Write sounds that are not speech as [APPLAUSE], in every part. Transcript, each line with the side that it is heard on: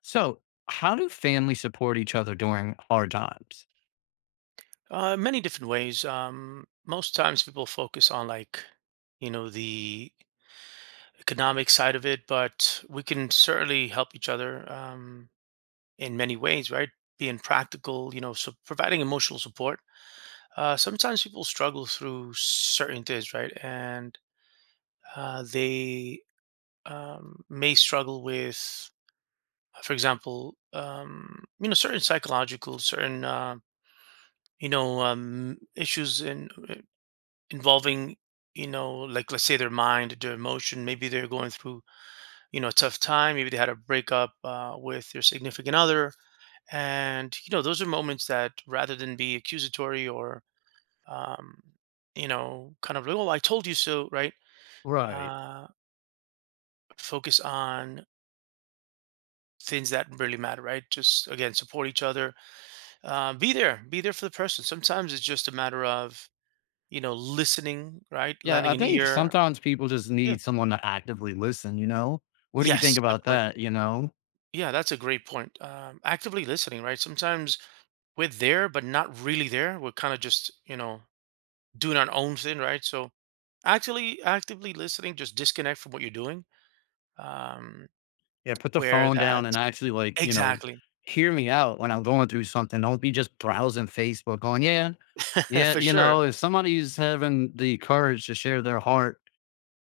left: So, how do families support each other during hard times?
right: Many different ways. Most times people focus on like, the economic side of it, but we can certainly help each other in many ways, right? Being practical, so providing emotional support. Sometimes people struggle through certain things, right? And they may struggle with, for example, certain psychological, certain, issues in involving like let's say their mind, their emotion, maybe they're going through a tough time, maybe they had a breakup with their significant other. And those are moments that, rather than be accusatory, or um, kind of like, "Oh, I told you so," right?
left: Right.
right: uh, Focus on things that really matter, right? Just, again, support each other, be there for the person. Sometimes it's just a matter of, listening, right?
left: Yeah,
right: Lending
left: I
right: an
left: think
right: ear.
left: sometimes people just
right: Yeah.
left: need someone to actively listen, you know? What do you
right: Yes,
left: think
right: good
left: about
right: point.
left: that, you know?
right: Yeah, that's a great point. Actively listening, right? Sometimes we're there, but not really there. We're kind of just, doing our own thing, right? So, actually, actively listening, just disconnect from what you're doing. Um,
left: Yeah, put the
right: where
left: phone
right: that,
left: down and actually
right: exactly.
left: hear me out when I'm going through something. Don't be just browsing Facebook going, yeah,
right: [LAUGHS]
left: yeah,
right: For
left: you
right: sure,
left: know, if somebody's having the courage to share their heart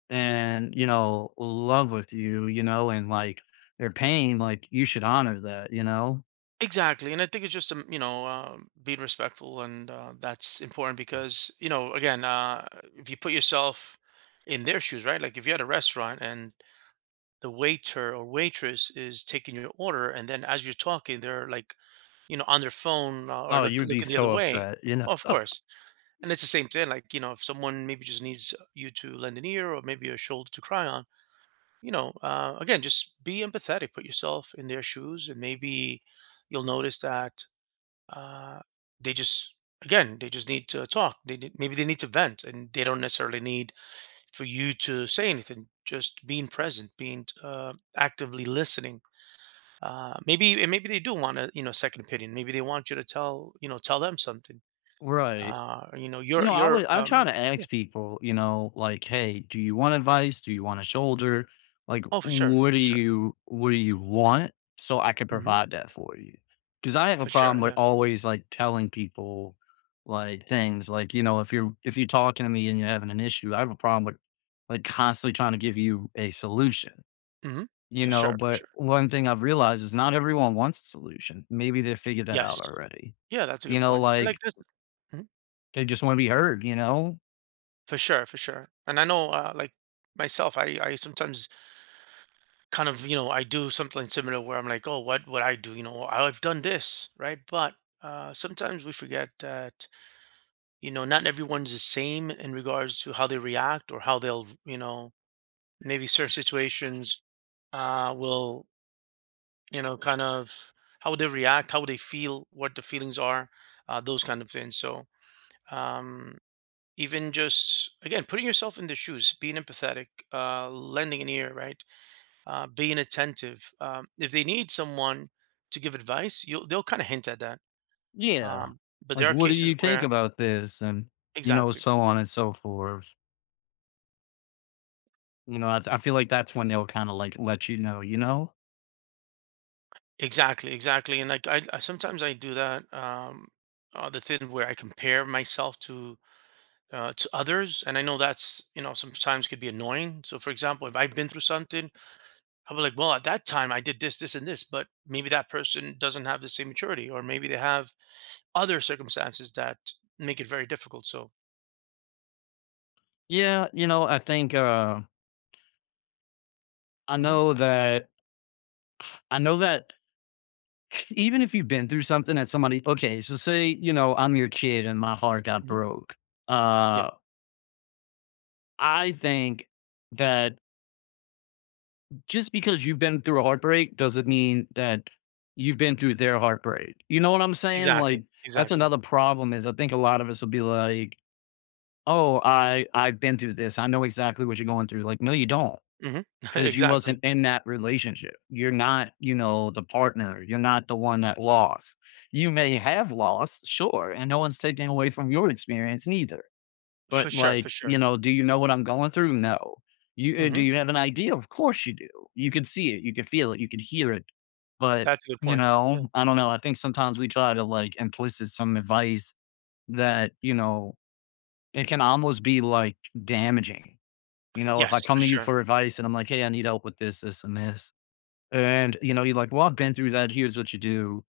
left: and, you know, love with you, you know, and like their pain, like you should honor that, you know?
right: exactly. And I think it's just, being respectful, and that's important because, again, if you put yourself in their shoes, right? Like if you had a restaurant and the waiter or waitress is taking your order, and then, as you're talking, they're like, on their phone, or
left: Oh,
right: look
left: you would be
right: looking the other
left: so
right: way.
left: upset, you know?
right: Oh, of
left: [LAUGHS]
right: course, and it's the same thing. Like, if someone maybe just needs you to lend an ear or maybe a shoulder to cry on, again, just be empathetic. Put yourself in their shoes, and maybe you'll notice that uh, they just again they just need to talk. Maybe they need to vent, and they don't necessarily need for you to say anything, just being present, being actively listening, maybe. And maybe they do want a, second opinion. Maybe they want you to tell, tell them something,
left: Right. You
right: your
left: know, I
right: your
left: always I try
right: um
left: to
right: Yeah.
left: ask people, you know, like, "Hey, do you want advice? Do you want a shoulder? Like,
right: Oh, for sure, sure.
left: what do you want so I can
right: Hmm.
left: provide that for you." Because I have a
right: For sure,
left: problem with
right: yeah.
left: always, like, telling people, like, things, like, you know, if you're talking to me and you're having an issue, I have a problem with, like, constantly trying to give you a solution,
right: Hmm.
left: you
right: For
left: know?
right: sure, for
left: But
right: sure.
left: one thing I've realized is not everyone wants a solution. Maybe they figured that out
right: Yes.
left: already.
right: Yeah, that's a
left: You
right: good
left: know,
right: point. And like
left: like,
right: this. Mhm.
left: they just wanna be heard, you know?
right: For sure, for sure. And I know, like myself, I sometimes kind of, I do something similar where I'm like, "Oh, what would I do? Oh, I've done this," right? But sometimes we forget that, not everyone's the same in regards to how they react, or how they'll, maybe certain situations will, kind of, how they react, how they feel, what the feelings are, those kind of things. So. um, Even just, again, putting yourself in the shoes, being empathetic, lending an ear, right? Being attentive. If they need someone to give advice, you'll, they'll kind of hint at that.
left: Yeah.
right: Um, but there
left: Like,
right: are
left: "What do
right: cases
left: you think
right: where
left: about this?" And, you know,
right: exactly,
left: so on and so forth. You know, I feel like that's when they'll kinda, like, let you know, you know?
right: exactly. Exactly, and like I sometimes I do that. The thing where I compare myself to, to others. And I know that's, sometimes, could be annoying. So, for example, if I've been through something, I'll be like, well, at that time I did this, this, and this, but maybe that person doesn't have the same maturity, or maybe they have other circumstances that make it very difficult. So.
left: Yeah, you know, I think, I
right: Mhm.
left: know that I know that [LAUGHS] [SNIFFS] even if you've been through something that somebody okay, so say, you know, I'm your kid and my heart got
right: Mhm.
left: broke.
right: Yeah.
left: Uh, I think that just because you've been through a heartbreak doesn't mean that you've been through their heartbreak. You know what I'm saying?
right: Exactly,
left: Like that's
right: exactly.
left: another problem is I think a lot of us will be like, "Oh, I've been through this. I know exactly what you're going through." Like, no, you don't,
right: Mhm. [LAUGHS]
left: because you
right: Exactly.
left: wasn't in that relationship. You're not, you know, the partner. You're not the one that lost. You may have lost, sure, and no one's taking away from your experience neither.
right: For
left: But,
right: sure, for
left: like,
right: sure.
left: you know, do you know what I'm going through? No. You do
right: Mhm.
left: you have an idea? Of course you do. You can see it, you can feel it, you can hear it. But,
right: That's a good
left: you
right: point.
left: know,
right: Yeah.
left: I don't know, I think sometimes we try to, like, implicit some advice that, you know, it can almost be, like, damaging. You know, if I
right: Yes,
left: come
right: for
left: to you
right: sure.
left: for advice and I'm like, "Hey, I need help with this, this, and this," and, you know, you're like, "Well, I've been through that, here's what you do."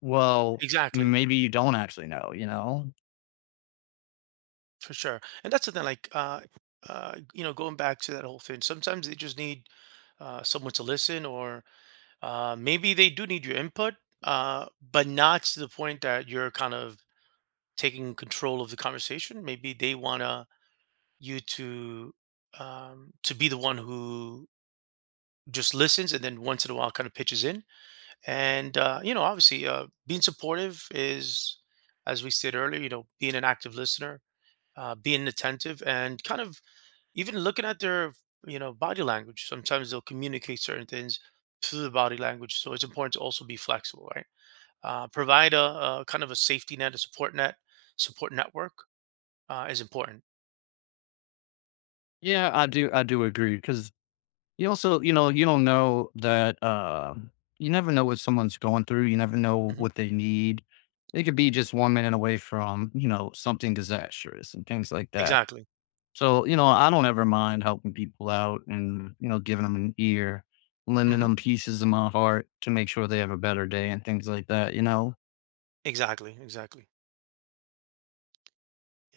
left: Well,
right: Exactly.
left: maybe you don't actually know, you know?
right: For sure. And that's the thing, like, going back to that whole thing, sometimes they just need someone to listen, or maybe they do need your input, uh, but not to the point that you're kind of taking control of the conversation. Maybe they wanna you to, to be the one who just listens, and then, once in a while, kind of pitches in. And obviously, being supportive is, as we said earlier, being an active listener, being attentive, and kind of even looking at their, body language. Sometimes they'll communicate certain things through the body language. So it's important to also be flexible, right? Provide a kind of a safety net, a support network is important.
left: Yeah, I do agree because. You also, you know, you don't know that, you never know what someone's going through. You never know
right: Hmm.
left: what they need. They could be just 1 minute away from, you know, something disastrous and things like that.
right: Exactly.
left: So, you know, I don't ever mind helping people out and, you know, giving them an ear, lending
right: Hmm.
left: them pieces of my heart to make sure they have a better day and things like that. You know,
right: Exactly, exactly.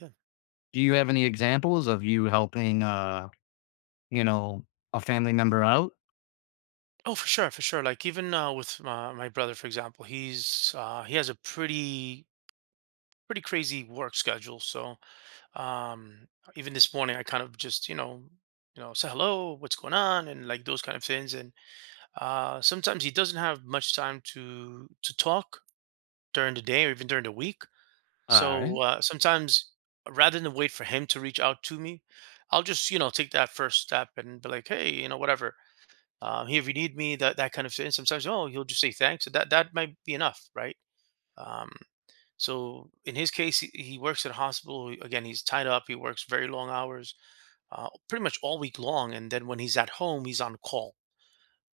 right: Yeah.
left: do you have any examples of you helping, you know, a family member out?
right: Oh, for sure, for sure. Like even, with my brother, for example, he has a pretty crazy work schedule. So um, even this morning, I kind of just, say hello, what's going on, and like those kind of things. And sometimes he doesn't have much time to talk during the day, or even during the week.
left: All
right: So
left: right.
right: sometimes, rather than wait for him to reach out to me, I'll just, take that first step and be like, "Hey, whatever. Here if you need me," that kind of thing. Sometimes, oh, he'll just say thanks. So that might be enough, right? Um, so in his case, he works at a hospital. Again, he's tied up. He works very long hours, pretty much all week long. And then, when he's at home, he's on call.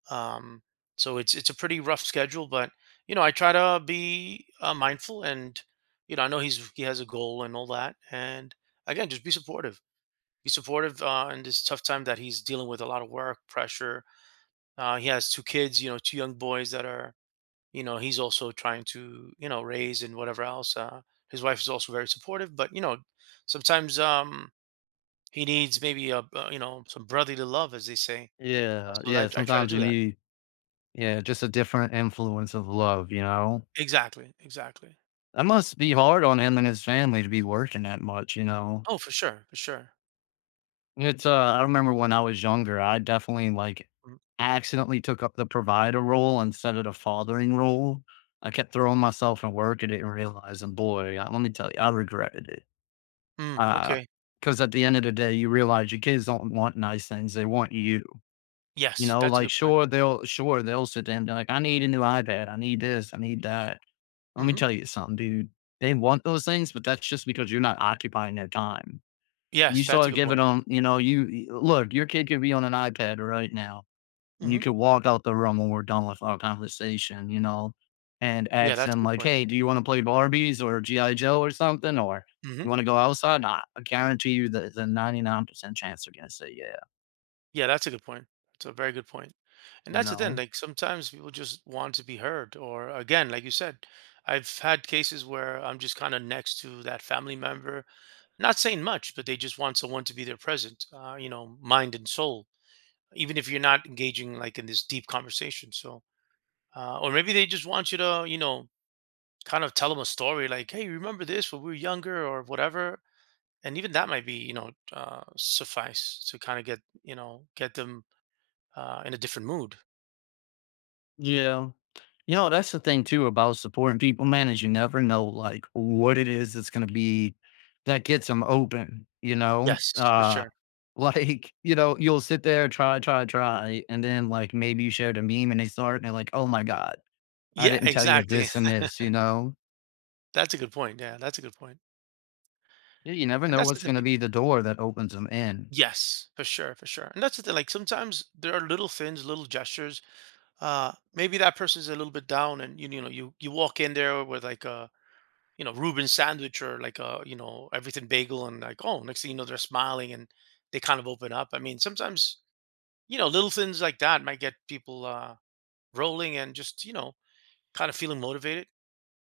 right: Um, so it's a pretty rough schedule. But, I try to be mindful, and, I know he has a goal and all that. And, again, just be supportive. Be supportive in this tough time that he's dealing with a lot of work pressure. He has two kids, two young boys that are, he's also trying to, raise, and whatever else. His wife is also very supportive, but, sometimes, he needs maybe a, some brotherly love, as they say.
left: Yeah.
right: So I,
left: Yeah.
right: I try to
left: Sometimes
right: do
left: you
right: that.
left: need. Yeah, just a different influence of love, you know?
right: Exactly, exactly.
left: That must be hard on him and his family to be working that much, you know?
right: Oh, for sure, for sure.
left: It's, I remember when I was younger, I definitely like
right: Mm.
left: accidentally took up the provider role instead of the fathering role. I kept throwing myself in work at it and realizing, boy, I, let me tell you, I regretted it.
right: Mm,
left: Uh,
right: okay.
left: because at the end of the day, you realize your kids don't want nice things; they want you. You
right: Yes,
left: know,
right: that's a
left: like
right: good point.
left: sure they'll sit down and be like, "I need a new iPad, I need this, I need that." Let me
right: Hmm.
left: tell you something, dude. They want those things, but that's just because you're not occupying their time. You
right: Yes, that's a
left: start
right: good
left: giving
right: point.
left: them, you know, you look, your kid could be on an iPad right now, and you
right: Hmm.
left: could walk out the room when we're done with our conversation, you know, and
right: Yeah,
left: ask
right: that's a
left: them,
right: good
left: like,
right: point.
left: "Hey, do you want to play Barbies or GI. Joe or something? Or
right: Hmm.
left: you want to go outside?" Nah, I guarantee you that the 99% chance they're going to say, yeah,
right: Yeah, that's a good point. It's a very good point. And
left: you
right: that's the thing,
left: know?
right: like, sometimes people just want to be heard. Or, again, like you said, I've had cases where I'm just kind of next to that family member, not saying much, but they just want someone to be there, present, mind and soul, even if you're not engaging like in this deep conversation. So, or maybe they just want you to, kind of tell them a story like, "Hey, remember this when we were younger," or whatever. And even that might be, suffice to kind of get, get them in a different mood.
left: Yeah. You know, that's the thing too about supporting people, man, is you never know like what it is that's going to be that gets them open, you know?
right: Yes, for sure.
left: [LAUGHS] Like, you know, you'll sit there, try. And then like maybe you shared a meme and they start and they're like, "Oh my God, I
right: Yeah,
left: didn't tell you
right: exactly.
left: this and this," you know?
right: [LAUGHS] That's a good point. Yeah, that's a good point.
left: You never
right: And
left: know
right: that's the
left: what's
right: thing.
left: going to be the door that opens them in.
right: Yes, for sure, for sure. And that's the thing. Like, sometimes there are little things, little gestures. Maybe that person's a little bit down, and you walk in there with like a, Reuben sandwich, or like a, everything bagel, and, like, oh, next thing you know, they're smiling and they kind of open up. I mean, sometimes, little things like that might get people rolling, and just, kind of feeling motivated.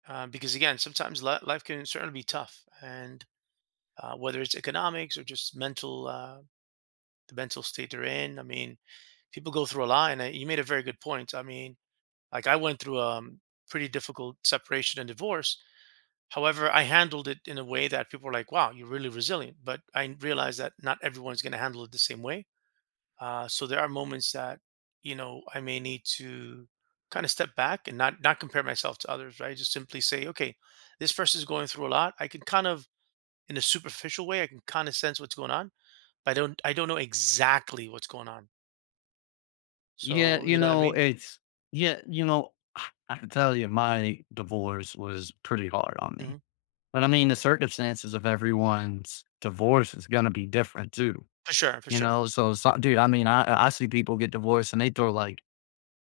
right: Because, again, sometimes life can certainly be tough, and whether it's economics or just mental, the mental state they're in. I mean, people go through a lot, and you made a very good point. I mean, like, I went through a pretty difficult separation and divorce. However, I handled it in a way that people were like, "Wow, you're really resilient." But I realized that not everyone's going to handle it the same way. So there are moments that, I may need to kind of step back and not compare myself to others. Right? Just simply say, "Okay, this person is going through a lot. I can kind of, in a superficial way, I can kind of sense what's going on." I don't know exactly what's going on.
left: Yeah,
right: So, you
left: you
right: know what I
left: know,
right: mean?
left: it's, yeah, you know, [SIGHS] I can tell you my divorce was pretty hard on me.
right: Mhm.
left: But I mean, the circumstances of everyone's divorce is gonna be different too,
right: For sure, for
left: you
right: sure.
left: know? So, so dude, I mean, I see people get divorced and they throw like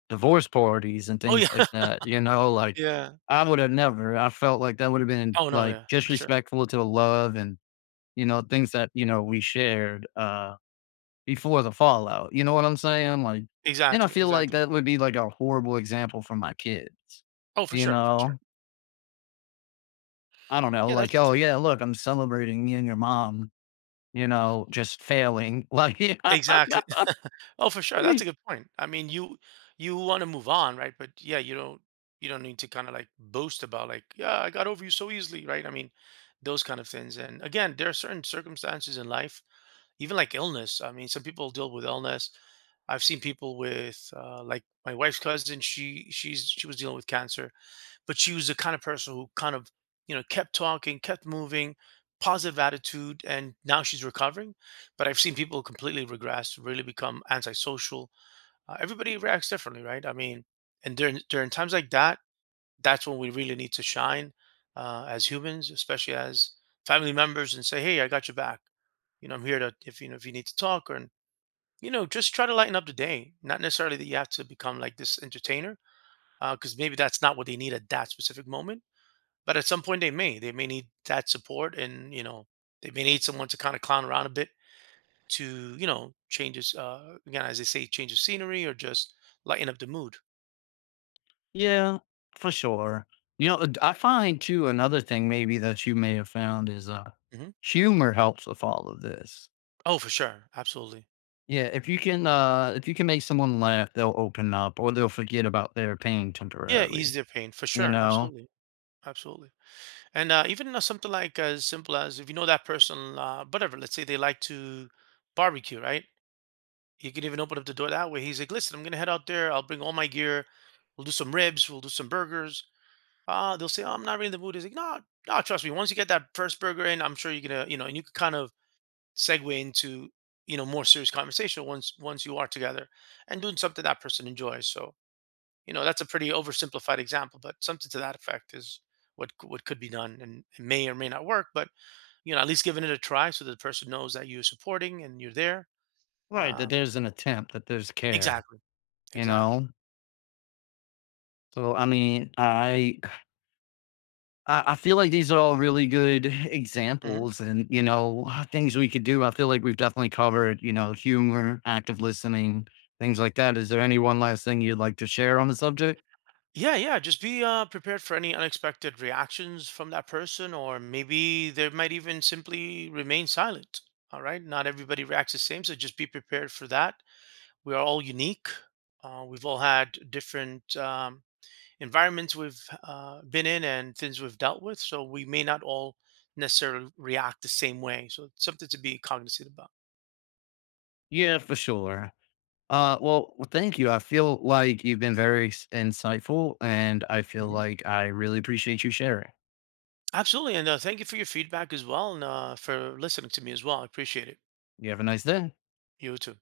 left: divorce parties and
right: Oh, yeah.
left: things like
right: [LAUGHS]
left: that, you know? Like,
right: Yeah.
left: I would have never. I felt like that would have been
right: Oh, no,
left: like
right: yeah, for sure.
left: disrespectful to the love and you know things that you know we shared before the fallout. You know what I'm saying? Like, and I
right: Exactly,
left: feel like
right: exactly.
left: that would be like a horrible example for my kids.
right: Oh, for
left: You
right: sure, for sure.
left: know, I don't know.
right: Yeah, that's
left: Like,
right: the
left: oh
right: thing.
left: yeah, look, I'm celebrating me and your mom. You know, just failing, [LAUGHS] like [LAUGHS]
right: Exactly. [LAUGHS] Oh, for sure, that's a good point. I mean, you wanna move on, right? But, yeah, you don't need to kinda, like, boast about, like, "Yeah, I got over you so easily," right? I mean, those kind of things, and, again, there are certain circumstances in life, even like illness. I mean, some people deal with illness. I've seen people with, like my wife's cousin. She was dealing with cancer, but she was the kind of person who kind of, kept talking, kept moving, positive attitude, and now she's recovering. But I've seen people completely regress, really become antisocial. Everybody reacts differently, right? I mean, and during times like that, that's when we really need to shine as humans, especially as family members, and say, "Hey, I got your back. You know, I'm here to, if you need to talk, or, just try to lighten up the day. Not necessarily that you have to become like this entertainer, because maybe that's not what they need at that specific moment. But at some point, they may need that support, and, they may need someone to kind of clown around a bit to, changes, again, as they say, change of scenery, or just lighten up the mood."
left: Yeah, for sure. You know, I find too another thing maybe that you may have found is,
right: Hmm.
left: humor helps with all of this.
right: Oh, for sure, absolutely.
left: Yeah, if you can make someone laugh, they'll open up or they'll forget about their pain
right: Yeah, ease
left: temporarily,
right: their pain, for
left: you
right: sure,
left: know?
right: absolutely. Absolutely. And even something like, as simple as, if you know that person, whatever, let's say they like to barbecue, right? You can even open up the door that way. He's like, "Listen, I'm going to head out there. I'll bring all my gear. We'll do some ribs. We'll do some burgers." They'll say, "Oh, I'm not really in the mood." He's like, "No, no, trust me. Once you get that first burger in, I'm sure you're going to," and you can kind of segue into, more serious conversation once you are together, and doing something that person enjoys. So, that's a pretty oversimplified example, but something to that effect is what could be done, and it may or may not work, but, at least giving it a try, so that the person knows that you're supporting and you're there.
left: Right, that
right: um
left: there's an attempt, that there's care,
right: exactly,
left: you
right: exactly.
left: know? So, I mean, I feel like these are all really good
right: Hmm.
left: examples and, you know, things we could do. I feel like we've definitely covered, you know, humor, active listening, things like that. Is there any one last thing you'd like to share on the subject?
right: Yeah. Yeah, just be, prepared for any unexpected reactions from that person, or maybe they might even simply remain silent. All right, not everybody reacts the same, so just be prepared for that. We are all unique. We've all had different environments we've been in, and things we've dealt with. So we may not all necessarily react the same way. So it's something to be cognizant about.
left: Yeah, for sure. Well, thank you. I feel like you've been very insightful and I feel
right: Hmm.
left: like I really appreciate you sharing.
right: Absolutely. And thank you for your feedback as well, and for listening to me as well. I appreciate it.
left: You have a nice day.
right: You too.